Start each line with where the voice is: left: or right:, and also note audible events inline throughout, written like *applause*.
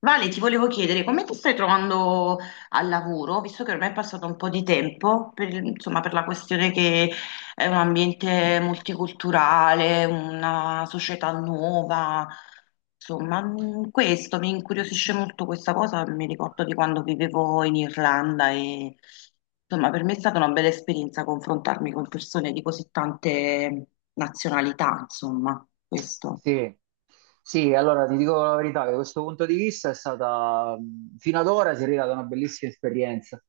left: Vale, ti volevo chiedere come ti stai trovando al lavoro, visto che ormai è passato un po' di tempo, insomma, per la questione che è un ambiente multiculturale, una società nuova, insomma, questo mi incuriosisce molto questa cosa. Mi ricordo di quando vivevo in Irlanda e insomma, per me è stata una bella esperienza confrontarmi con persone di così tante nazionalità, insomma, questo.
right: Sì, sì, allora ti dico la verità che da questo punto di vista è stata, fino ad ora si è arrivata una bellissima esperienza.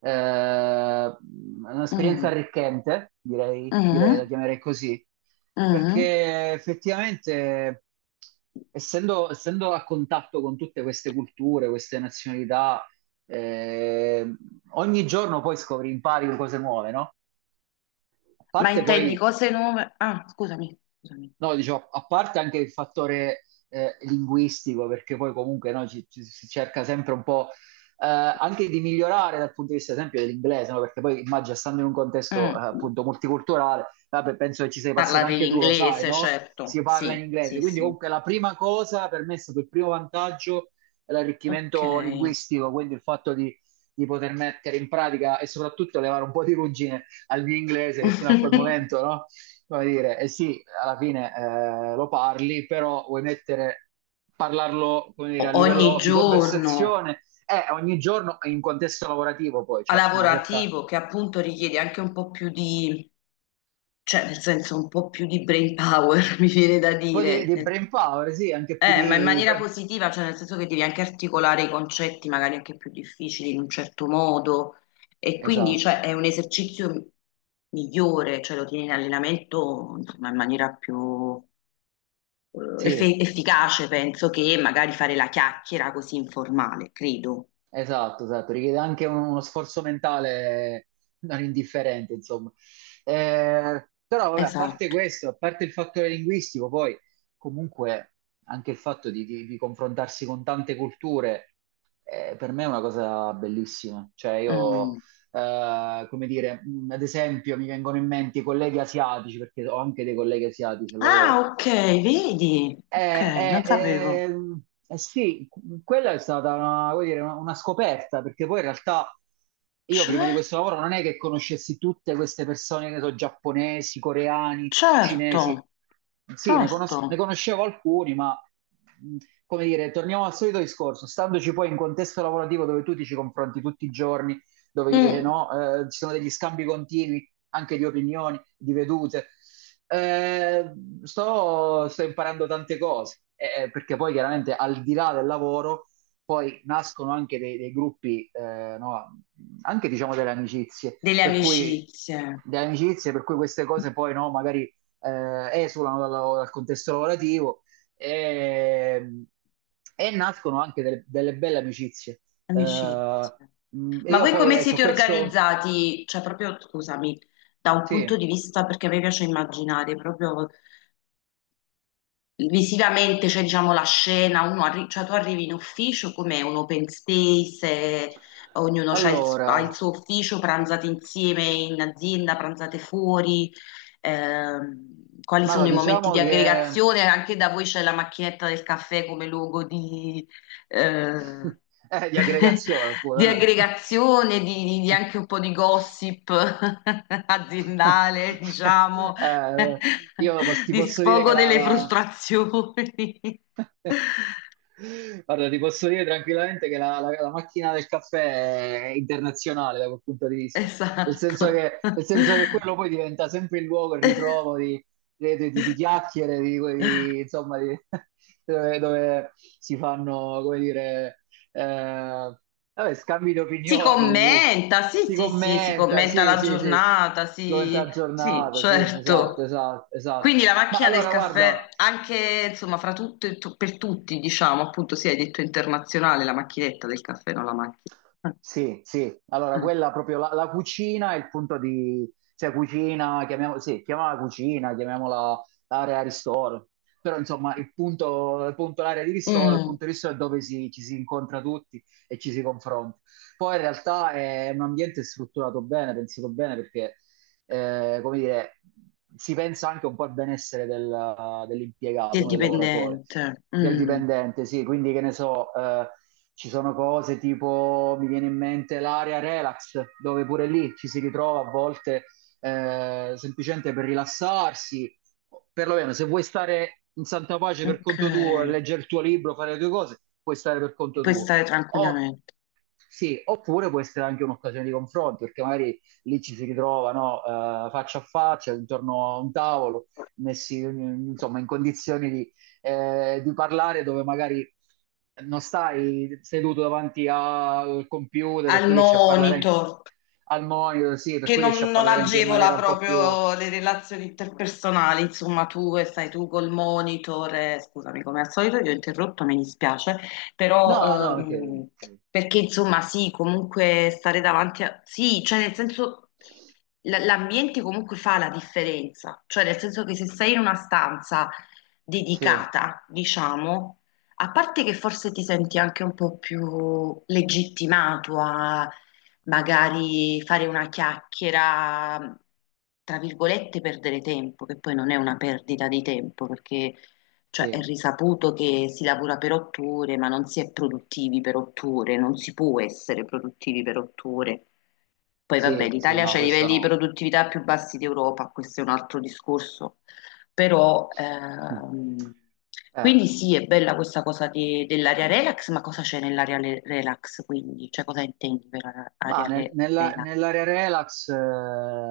right: Un'esperienza
left: Mm,
right: arricchente, direi, direi,
left: mm,
right: la chiamerei così,
left: mm.
right: perché effettivamente essendo a contatto con tutte queste culture, queste nazionalità, eh, ogni giorno poi scopri, impari cose nuove, no? A
left: Ma
right: parte
left: intendi
right: poi
left: cose nuove? Ah, scusami, scusami.
right: no, diciamo, a parte anche il fattore linguistico, perché poi comunque no, si cerca sempre un po' anche di migliorare dal punto di vista, ad esempio, dell'inglese, no? Perché poi immagino, stando in un contesto
left: Mm.
right: appunto multiculturale, vabbè, penso che ci sei passato
left: Parlate in
right: anche tu, lo sai,
left: inglese,
right: no? Si
left: certo.
right: parla in
left: Sì, sì,
right: inglese, quindi
left: sì.
right: comunque la prima cosa per me è stato il primo vantaggio è
left: Ok.
right: l'arricchimento linguistico, quindi il fatto di poter mettere in pratica e soprattutto levare un po' di ruggine al mio inglese che fino a quel momento,
left: *laughs*
right: no? Come dire, eh sì, alla fine lo parli, però vuoi mettere, parlarlo, come dire, a
left: Ogni
right: livello di
left: giorno
right: conversazione, ogni giorno in contesto lavorativo poi,
left: a
right: cioè c'è una certa,
left: lavorativo che appunto richiede anche un po' più di, cioè nel senso un po' più di brain power, *laughs* mi viene da
right: un po' di,
left: dire.
right: di brain power, sì, anche più
left: Ma in
right: di...
left: maniera positiva, cioè nel senso che devi anche articolare i concetti magari anche più difficili in un certo modo e quindi cioè,
right: Esatto,
left: è un esercizio migliore, cioè lo tieni in allenamento insomma, in maniera più eh,
right: sì.
left: efficace, penso, che magari fare la chiacchiera così informale, credo.
right: Esatto, esatto, richiede anche uno sforzo mentale non indifferente, insomma. Però, vabbè, a parte
left: Esatto.
right: questo, a parte il fattore linguistico, poi comunque anche il fatto di confrontarsi con tante culture, per me è una cosa bellissima. Cioè, io,
left: Mm.
right: come dire, ad esempio, mi vengono in mente i colleghi asiatici, perché ho anche dei colleghi asiatici al
left: Ah,
right: lavoro,
left: ok, vedi? Ok,
right: eh,
left: non sapevo.
right: eh, ehm, eh sì, quella è stata vuol dire, una scoperta, perché poi in realtà io prima di
left: Cioè,
right: questo lavoro non è che conoscessi tutte queste persone, che so, giapponesi, coreani, cinesi.
left: certo,
right: Sì, ne
left: certo.
right: conoscevo alcuni, ma mh, come dire, torniamo al solito discorso, standoci poi in contesto lavorativo dove tu ti ci confronti tutti i giorni, dove
left: Mm,
right: no, ci sono degli scambi continui, anche di opinioni, di vedute. Eh, sto sto imparando tante cose, perché poi chiaramente al di là del lavoro poi nascono anche dei gruppi, no, anche diciamo delle amicizie,
left: delle
right: per cui
left: amicizie.
right: delle amicizie, per cui queste cose poi no, magari esulano dal, dal contesto lavorativo e, e nascono anche delle belle amicizie. Eh,
left: Amicizia.
right: e
left: Ma
right: io
left: voi
right: poi
left: come
right: ho
left: siete
right: questo,
left: organizzati? Cioè, proprio, scusami, da un
right: sì.
left: punto di vista, perché a me piace immaginare proprio. Visivamente c'è diciamo la scena, cioè tu arrivi in ufficio come un open space, eh, ognuno ha il suo
right: Allora,
left: ufficio, pranzate insieme in azienda, pranzate fuori, quali sono i momenti
right: diciamo
left: di
right: che
left: aggregazione, anche da voi c'è la macchinetta del caffè come luogo di, eh,
right: *laughs* è di
left: *laughs*
right: aggregazione
left: di
right: pure.
left: aggregazione, di, di anche un po' di gossip *laughs* aziendale,
right: *laughs*
left: diciamo.
right: Eh,
left: *laughs*
right: io ti
left: Di
right: posso dire che
left: sfogo delle frustrazioni.
right: *laughs*
left: *laughs*
right: guarda, ti posso dire tranquillamente che la macchina del caffè è internazionale da quel punto di vista, nel senso
left: Esatto.
right: che, nel senso che quello poi diventa sempre il luogo, il ritrovo di chiacchiere, insomma, *laughs* dove, dove si fanno, come dire, eh, vabbè, scambi di
left: Si
right: opinioni,
left: commenta, sì,
right: si
left: sì, sì, si
right: commenta,
left: commenta
right: sì,
left: la
right: sì, sì, si
left: giornata,
right: commenta la
left: sì, sì,
right: giornata, sì, esatto,
left: certo.
right: esatto, esatto.
left: Quindi la
right: Ma
left: macchina del
right: allora, guarda.
left: caffè, anche insomma, fra tutto per tutti, diciamo, appunto, sì, hai detto internazionale, la macchinetta del caffè, non la macchina. *laughs*
right: Sì, sì, allora
left: Eh.
right: quella proprio la cucina è il punto cioè cucina, chiamiamola, sì, chiamiamola cucina, chiamiamola area ristoro, però insomma il punto, l'area di ristoro, il
left: Mm,
right: punto di ristoro è dove ci si incontra tutti e ci si confronta. Poi in realtà è un ambiente strutturato bene, pensato bene perché, come dire, si pensa anche un po' al benessere dell'impiegato,
left: del
right: no. Del lavoratore
left: dipendente.
right: del
left: Mm,
right: dipendente, sì, quindi che ne so, ci sono cose tipo, mi viene in mente l'area relax, dove pure lì ci si ritrova a volte semplicemente per rilassarsi, perlomeno se vuoi stare in santa pace per
left: ok,
right: conto tuo, leggere il tuo libro, fare le tue cose, puoi stare per conto
left: puoi
right: tuo.
left: stare
right: O
left: tranquillamente.
right: Sì, oppure può essere anche un'occasione di confronto, perché magari lì ci si ritrova, no, faccia a faccia, intorno a un tavolo, messi, insomma, in condizioni di parlare dove magari non stai seduto davanti al computer, per
left: Al
right: cui riesci a parlare anche
left: monitor,
right: al monitor, sì, per
left: che
right: cui
left: non,
right: riesci a
left: non
right: parlare anche in
left: agevola
right: maniera un po' più...
left: proprio le relazioni interpersonali, insomma, tu e stai tu col monitor, scusami, come al solito ti ho interrotto, mi dispiace, però
right: No, no, perché...
left: ehm, perché insomma sì, comunque stare davanti a... Sì, cioè nel senso l'ambiente comunque fa la differenza, cioè nel senso che se sei in una stanza
right: Sì,
left: dedicata, diciamo, a parte che forse ti senti anche un po' più legittimato a magari fare una chiacchiera, tra virgolette, perdere tempo, che poi non è una perdita di tempo, perché cioè, è
right: sì,
left: risaputo che si lavora per otto ore, ma non si è produttivi per otto ore, non si può essere produttivi per otto ore. Poi vabbè,
right: sì, sì,
left: l'Italia
right: no,
left: ha i
right: questo
left: livelli di
right: no.
left: produttività più bassi d'Europa, questo è un altro discorso. Però,
right: Mm. Eh.
left: quindi sì, è bella questa cosa dell'area relax, ma cosa c'è nell'area relax quindi? Cioè cosa intendi per
right: Ma
left: area relax?
right: nell'area relax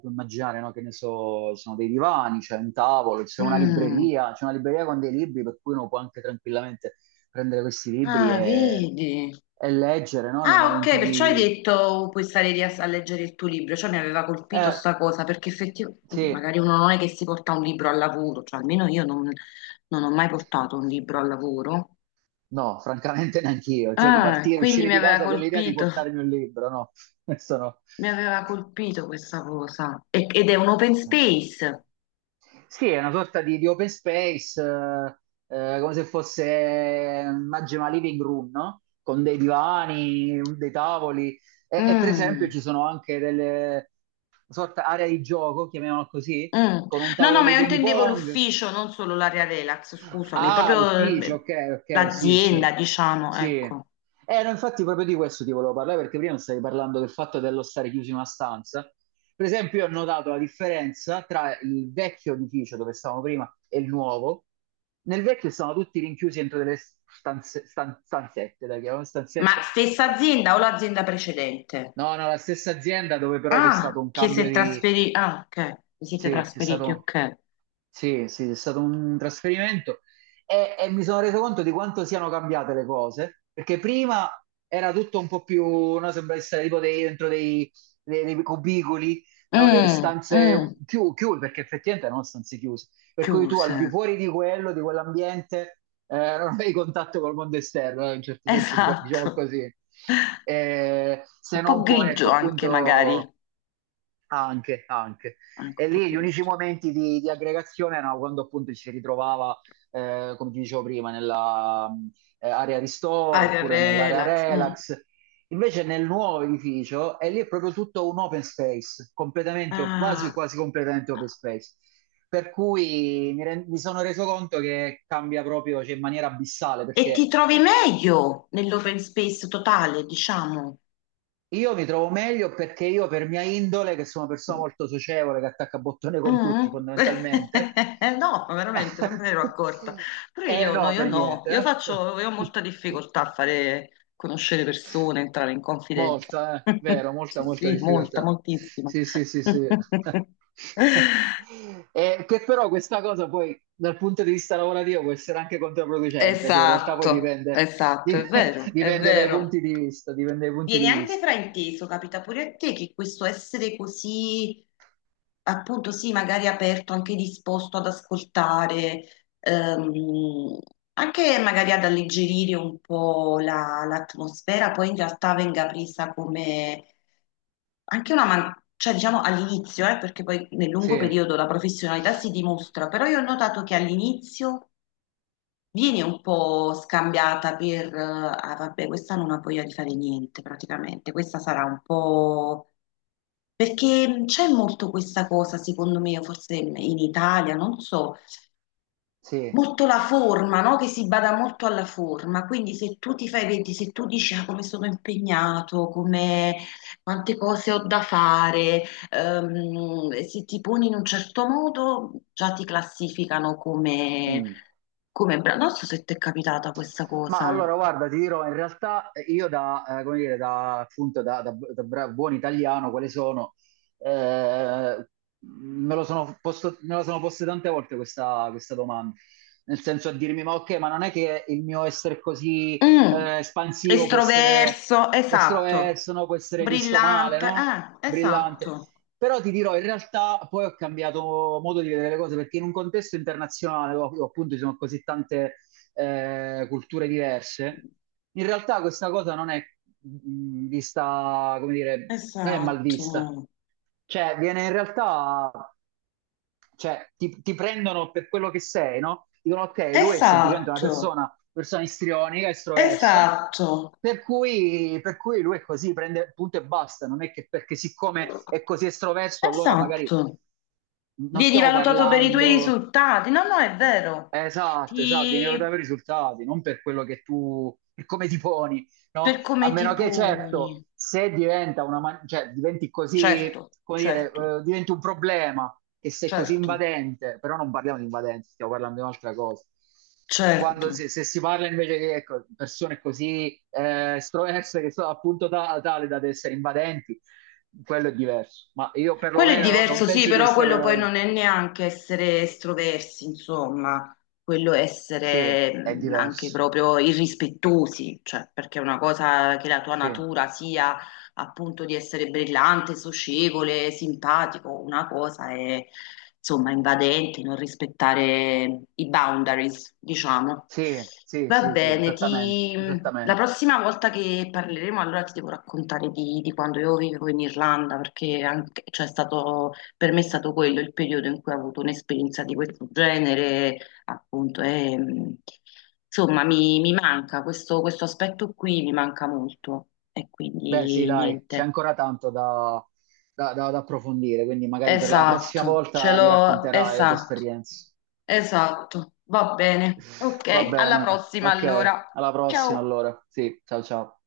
right: puoi immaginare, no. Che ne so, ci sono dei divani, c'è un tavolo,
left: Mm.
right: c'è una libreria con dei libri per cui uno può anche tranquillamente prendere questi libri
left: Ah,
right: e,
left: vedi.
right: e leggere, no? Nei
left: Ah, ok,
right: momenti
left: perciò hai
right: di...
left: detto puoi stare lì a leggere il tuo libro, cioè mi aveva colpito
right: Eh,
left: sta cosa, perché effettivamente
right: sì,
left: magari uno non è che si porta un libro al lavoro, cioè almeno io non, ho mai portato un libro al lavoro.
right: no, francamente *laughs* neanch'io. Cioè,
left: Ah,
right: partire,
left: quindi
right: uscire
left: mi
right: di
left: aveva
right: casa con l'idea di
left: colpito.
right: portarmi un libro, no? *laughs* Questo
left: Mi aveva colpito questa cosa. Ed è un open
right: no.
left: space.
right: Sì, è una sorta di open space, come se fosse Magema Living Room, no? Con dei divani, dei tavoli e per esempio
left: Mm,
right: ci sono anche delle sorta area di gioco, chiamiamola così,
left: mm.
right: con un
left: No, no,
right: tavolo
left: ma
right: di
left: io
right: ping
left: intendevo
right: pong.
left: l'ufficio, non solo l'area relax, scusami,
right: Ah,
left: proprio
right: l'ufficio, ok, ok, sì, sì,
left: l'azienda, diciamo,
right: sì.
left: ecco.
right: No, infatti proprio di questo ti volevo parlare perché prima stavi parlando del fatto dello stare chiusi in una stanza. Per esempio, io ho notato la differenza tra il vecchio edificio dove stavamo prima e il nuovo. Nel vecchio stavano tutti rinchiusi dentro delle stanzette, dai, chiamavano
left: Ma
right: stanzette.
left: stessa azienda o l'azienda precedente?
right: No, no, la stessa azienda dove però c'è stato
left: Ah,
right: un
left: che si
right: cambio
left: è
right: di...
left: trasferito. Ah, ok. Vi siete
right: Sì, c'è
left: trasferiti,
right: stato...
left: ok.
right: Sì, sì, è stato un trasferimento e mi sono reso conto di quanto siano cambiate le cose, perché prima era tutto un po' più, no, sembra essere tipo dentro dei cubicoli, no, delle
left: Mm,
right: stanze
left: mm,
right: chiuse, perché effettivamente erano stanze chiuse, per cui tu al
left: chiuse.
right: di fuori di quello, di quell'ambiente, non avevi contatto col mondo esterno, in un certo senso, diciamo, diciamo
left: Esatto.
right: così. Se
left: Un po'
right: non poi,
left: grigio
right: ecco,
left: anche, magari.
right: appunto
left: Anche
right: anche, anche.
left: un
right: E
left: po'
right: lì gli unici
left: grigio.
right: momenti di aggregazione erano quando appunto ci si ritrovava, come ti dicevo prima, nella area ristoro
left: Aria
right: oppure nell'area
left: relax. Mm.
right: relax. Invece nel nuovo edificio, e lì è proprio tutto un open space, completamente, quasi,
left: Ah,
right: quasi completamente open space. Per cui mi sono reso conto che cambia proprio, cioè, in maniera abissale,
left: e ti
right: perché
left: trovi meglio nell'open space totale, diciamo.
right: io mi trovo meglio perché io, per mia indole, che sono una persona molto socievole, che attacca bottone con
left: Mm.
right: tutti fondamentalmente,
left: *laughs* No, veramente non me ne ero accorta.
right: *laughs*
left: Però
right: eh
left: io no,
right: no,
left: io
right: per
left: no, io
right: niente, eh.
left: faccio, io ho molta difficoltà a fare conoscere persone, entrare in
right: *laughs*
left: confidenza.
right: Molta, eh.
left: *laughs*
right: Vero, molta,
left: Sì,
right: molta
left: sì, molta,
right: difficoltà.
left: moltissima.
right: Sì, sì, sì, sì.
left: *laughs*
right: *laughs* Che però questa cosa poi dal punto di vista lavorativo può essere anche controproducente, cioè in realtà poi
left: Esatto,
right: dipende,
left: esatto, è
right: dipende, *laughs*
left: vero, è
right: dipende dai
left: vero.
right: punti di vista, dipende dai punti di
left: Viene anche
right: vista.
left: frainteso, capita pure a te che questo essere così appunto, sì, magari aperto, anche disposto ad ascoltare, ehm, anche magari ad alleggerire un po' l'atmosfera, poi in realtà venga presa come anche cioè diciamo all'inizio, perché poi nel lungo
right: Sì,
left: periodo la professionalità si dimostra, però io ho notato che all'inizio vieni un po' scambiata per, ah vabbè, questa non ha voglia di fare niente praticamente, questa sarà un po'... Perché c'è molto questa cosa, secondo me, forse in Italia, non so,
right: sì.
left: molto la forma, no? Che si bada molto alla forma, quindi se tu ti fai, vedi, se tu dici "Ah, come sono impegnato, come, quante cose ho da fare, e se ti poni in un certo modo, già ti classificano come,
right: Mm.
left: come bravo". Non so se ti è capitata questa
right: Ma
left: cosa.
right: allora, guarda, ti dirò, in realtà io come dire, da, appunto, da, da- da buon italiano, quale sono, eh, me lo sono posto, me lo sono posto tante volte questa, questa domanda, nel senso a dirmi, ma ok, ma non è che il mio essere così
left: Mm,
right: espansivo può essere
left: estroverso, esatto,
right: estroverso, no? Può essere visto male,
left: brillante,
right: no? Brillante.
left: esatto,
right: Però ti dirò, in realtà poi ho cambiato modo di vedere le cose perché in un contesto internazionale, dove appunto ci sono così tante culture diverse, in realtà questa cosa non è vista, come dire, non è mal
left: esatto,
right: vista. Cioè, viene in realtà, cioè, ti prendono per quello che sei, no? Dicono, ok, lui è semplicemente
left: esatto,
right: persona istrionica, estroversa,
left: esatto.
right: per cui lui è così, prende punto e basta. Non è che perché siccome è così estroverso, allora magari
left: Esatto,
right: non
left: vieni
right: stiamo
left: valutato per i tuoi
right: parlando.
left: risultati. No, no, è vero.
right: Esatto, esatto, vieni valutato
left: Ti...
right: per i risultati, non per quello che tu, per come ti poni, no?
left: Per
right: A
left: come ti
right: meno che, certo,
left: poni.
right: se diventa una, cioè, diventi così,
left: Certo,
right: come dire,
left: certo,
right: diventi un problema, che sei così
left: certo,
right: invadente, però non parliamo di invadenti, stiamo parlando di un'altra cosa. Quando,
left: certo.
right: se, se si parla invece di ecco, persone così estroverse che sono appunto tale da essere invadenti, quello è diverso. Ma io
left: Quello è
right: perlomeno non
left: diverso, sì,
right: penso di
left: però
right: essere
left: quello poi
right: invadente.
left: non è neanche essere estroversi, insomma, quello è
right: Sì,
left: essere
right: è
left: anche
right: diverso.
left: proprio irrispettosi, cioè, perché è una cosa che la tua
right: Sì.
left: natura sia appunto di essere brillante, socievole, simpatico, una cosa è insomma invadente, non rispettare i boundaries, diciamo.
right: Sì, sì,
left: Va
right: sì, sì,
left: bene,
right: esattamente,
left: ti... La
right: esattamente.
left: prossima volta che parleremo allora ti devo raccontare di quando io vivevo in Irlanda, perché anche, cioè, è stato, per me è stato quello il periodo in cui ho avuto un'esperienza di questo genere, appunto, e, insomma mi manca questo aspetto qui, mi manca molto. E
right: Beh, sì,
left: quindi
right: dai, c'è
left: niente.
right: ancora tanto da approfondire, quindi magari per la prossima
left: Esatto, ce
right: volta mi
left: l'ho,
right: racconterai le tue
left: esatto,
right: esperienze.
left: esatto. Va bene.
right: Va
left: Ok, alla
right: bene,
left: prossima
right: ok,
left: allora.
right: alla prossima
left: Ciao.
right: allora. Sì, ciao ciao.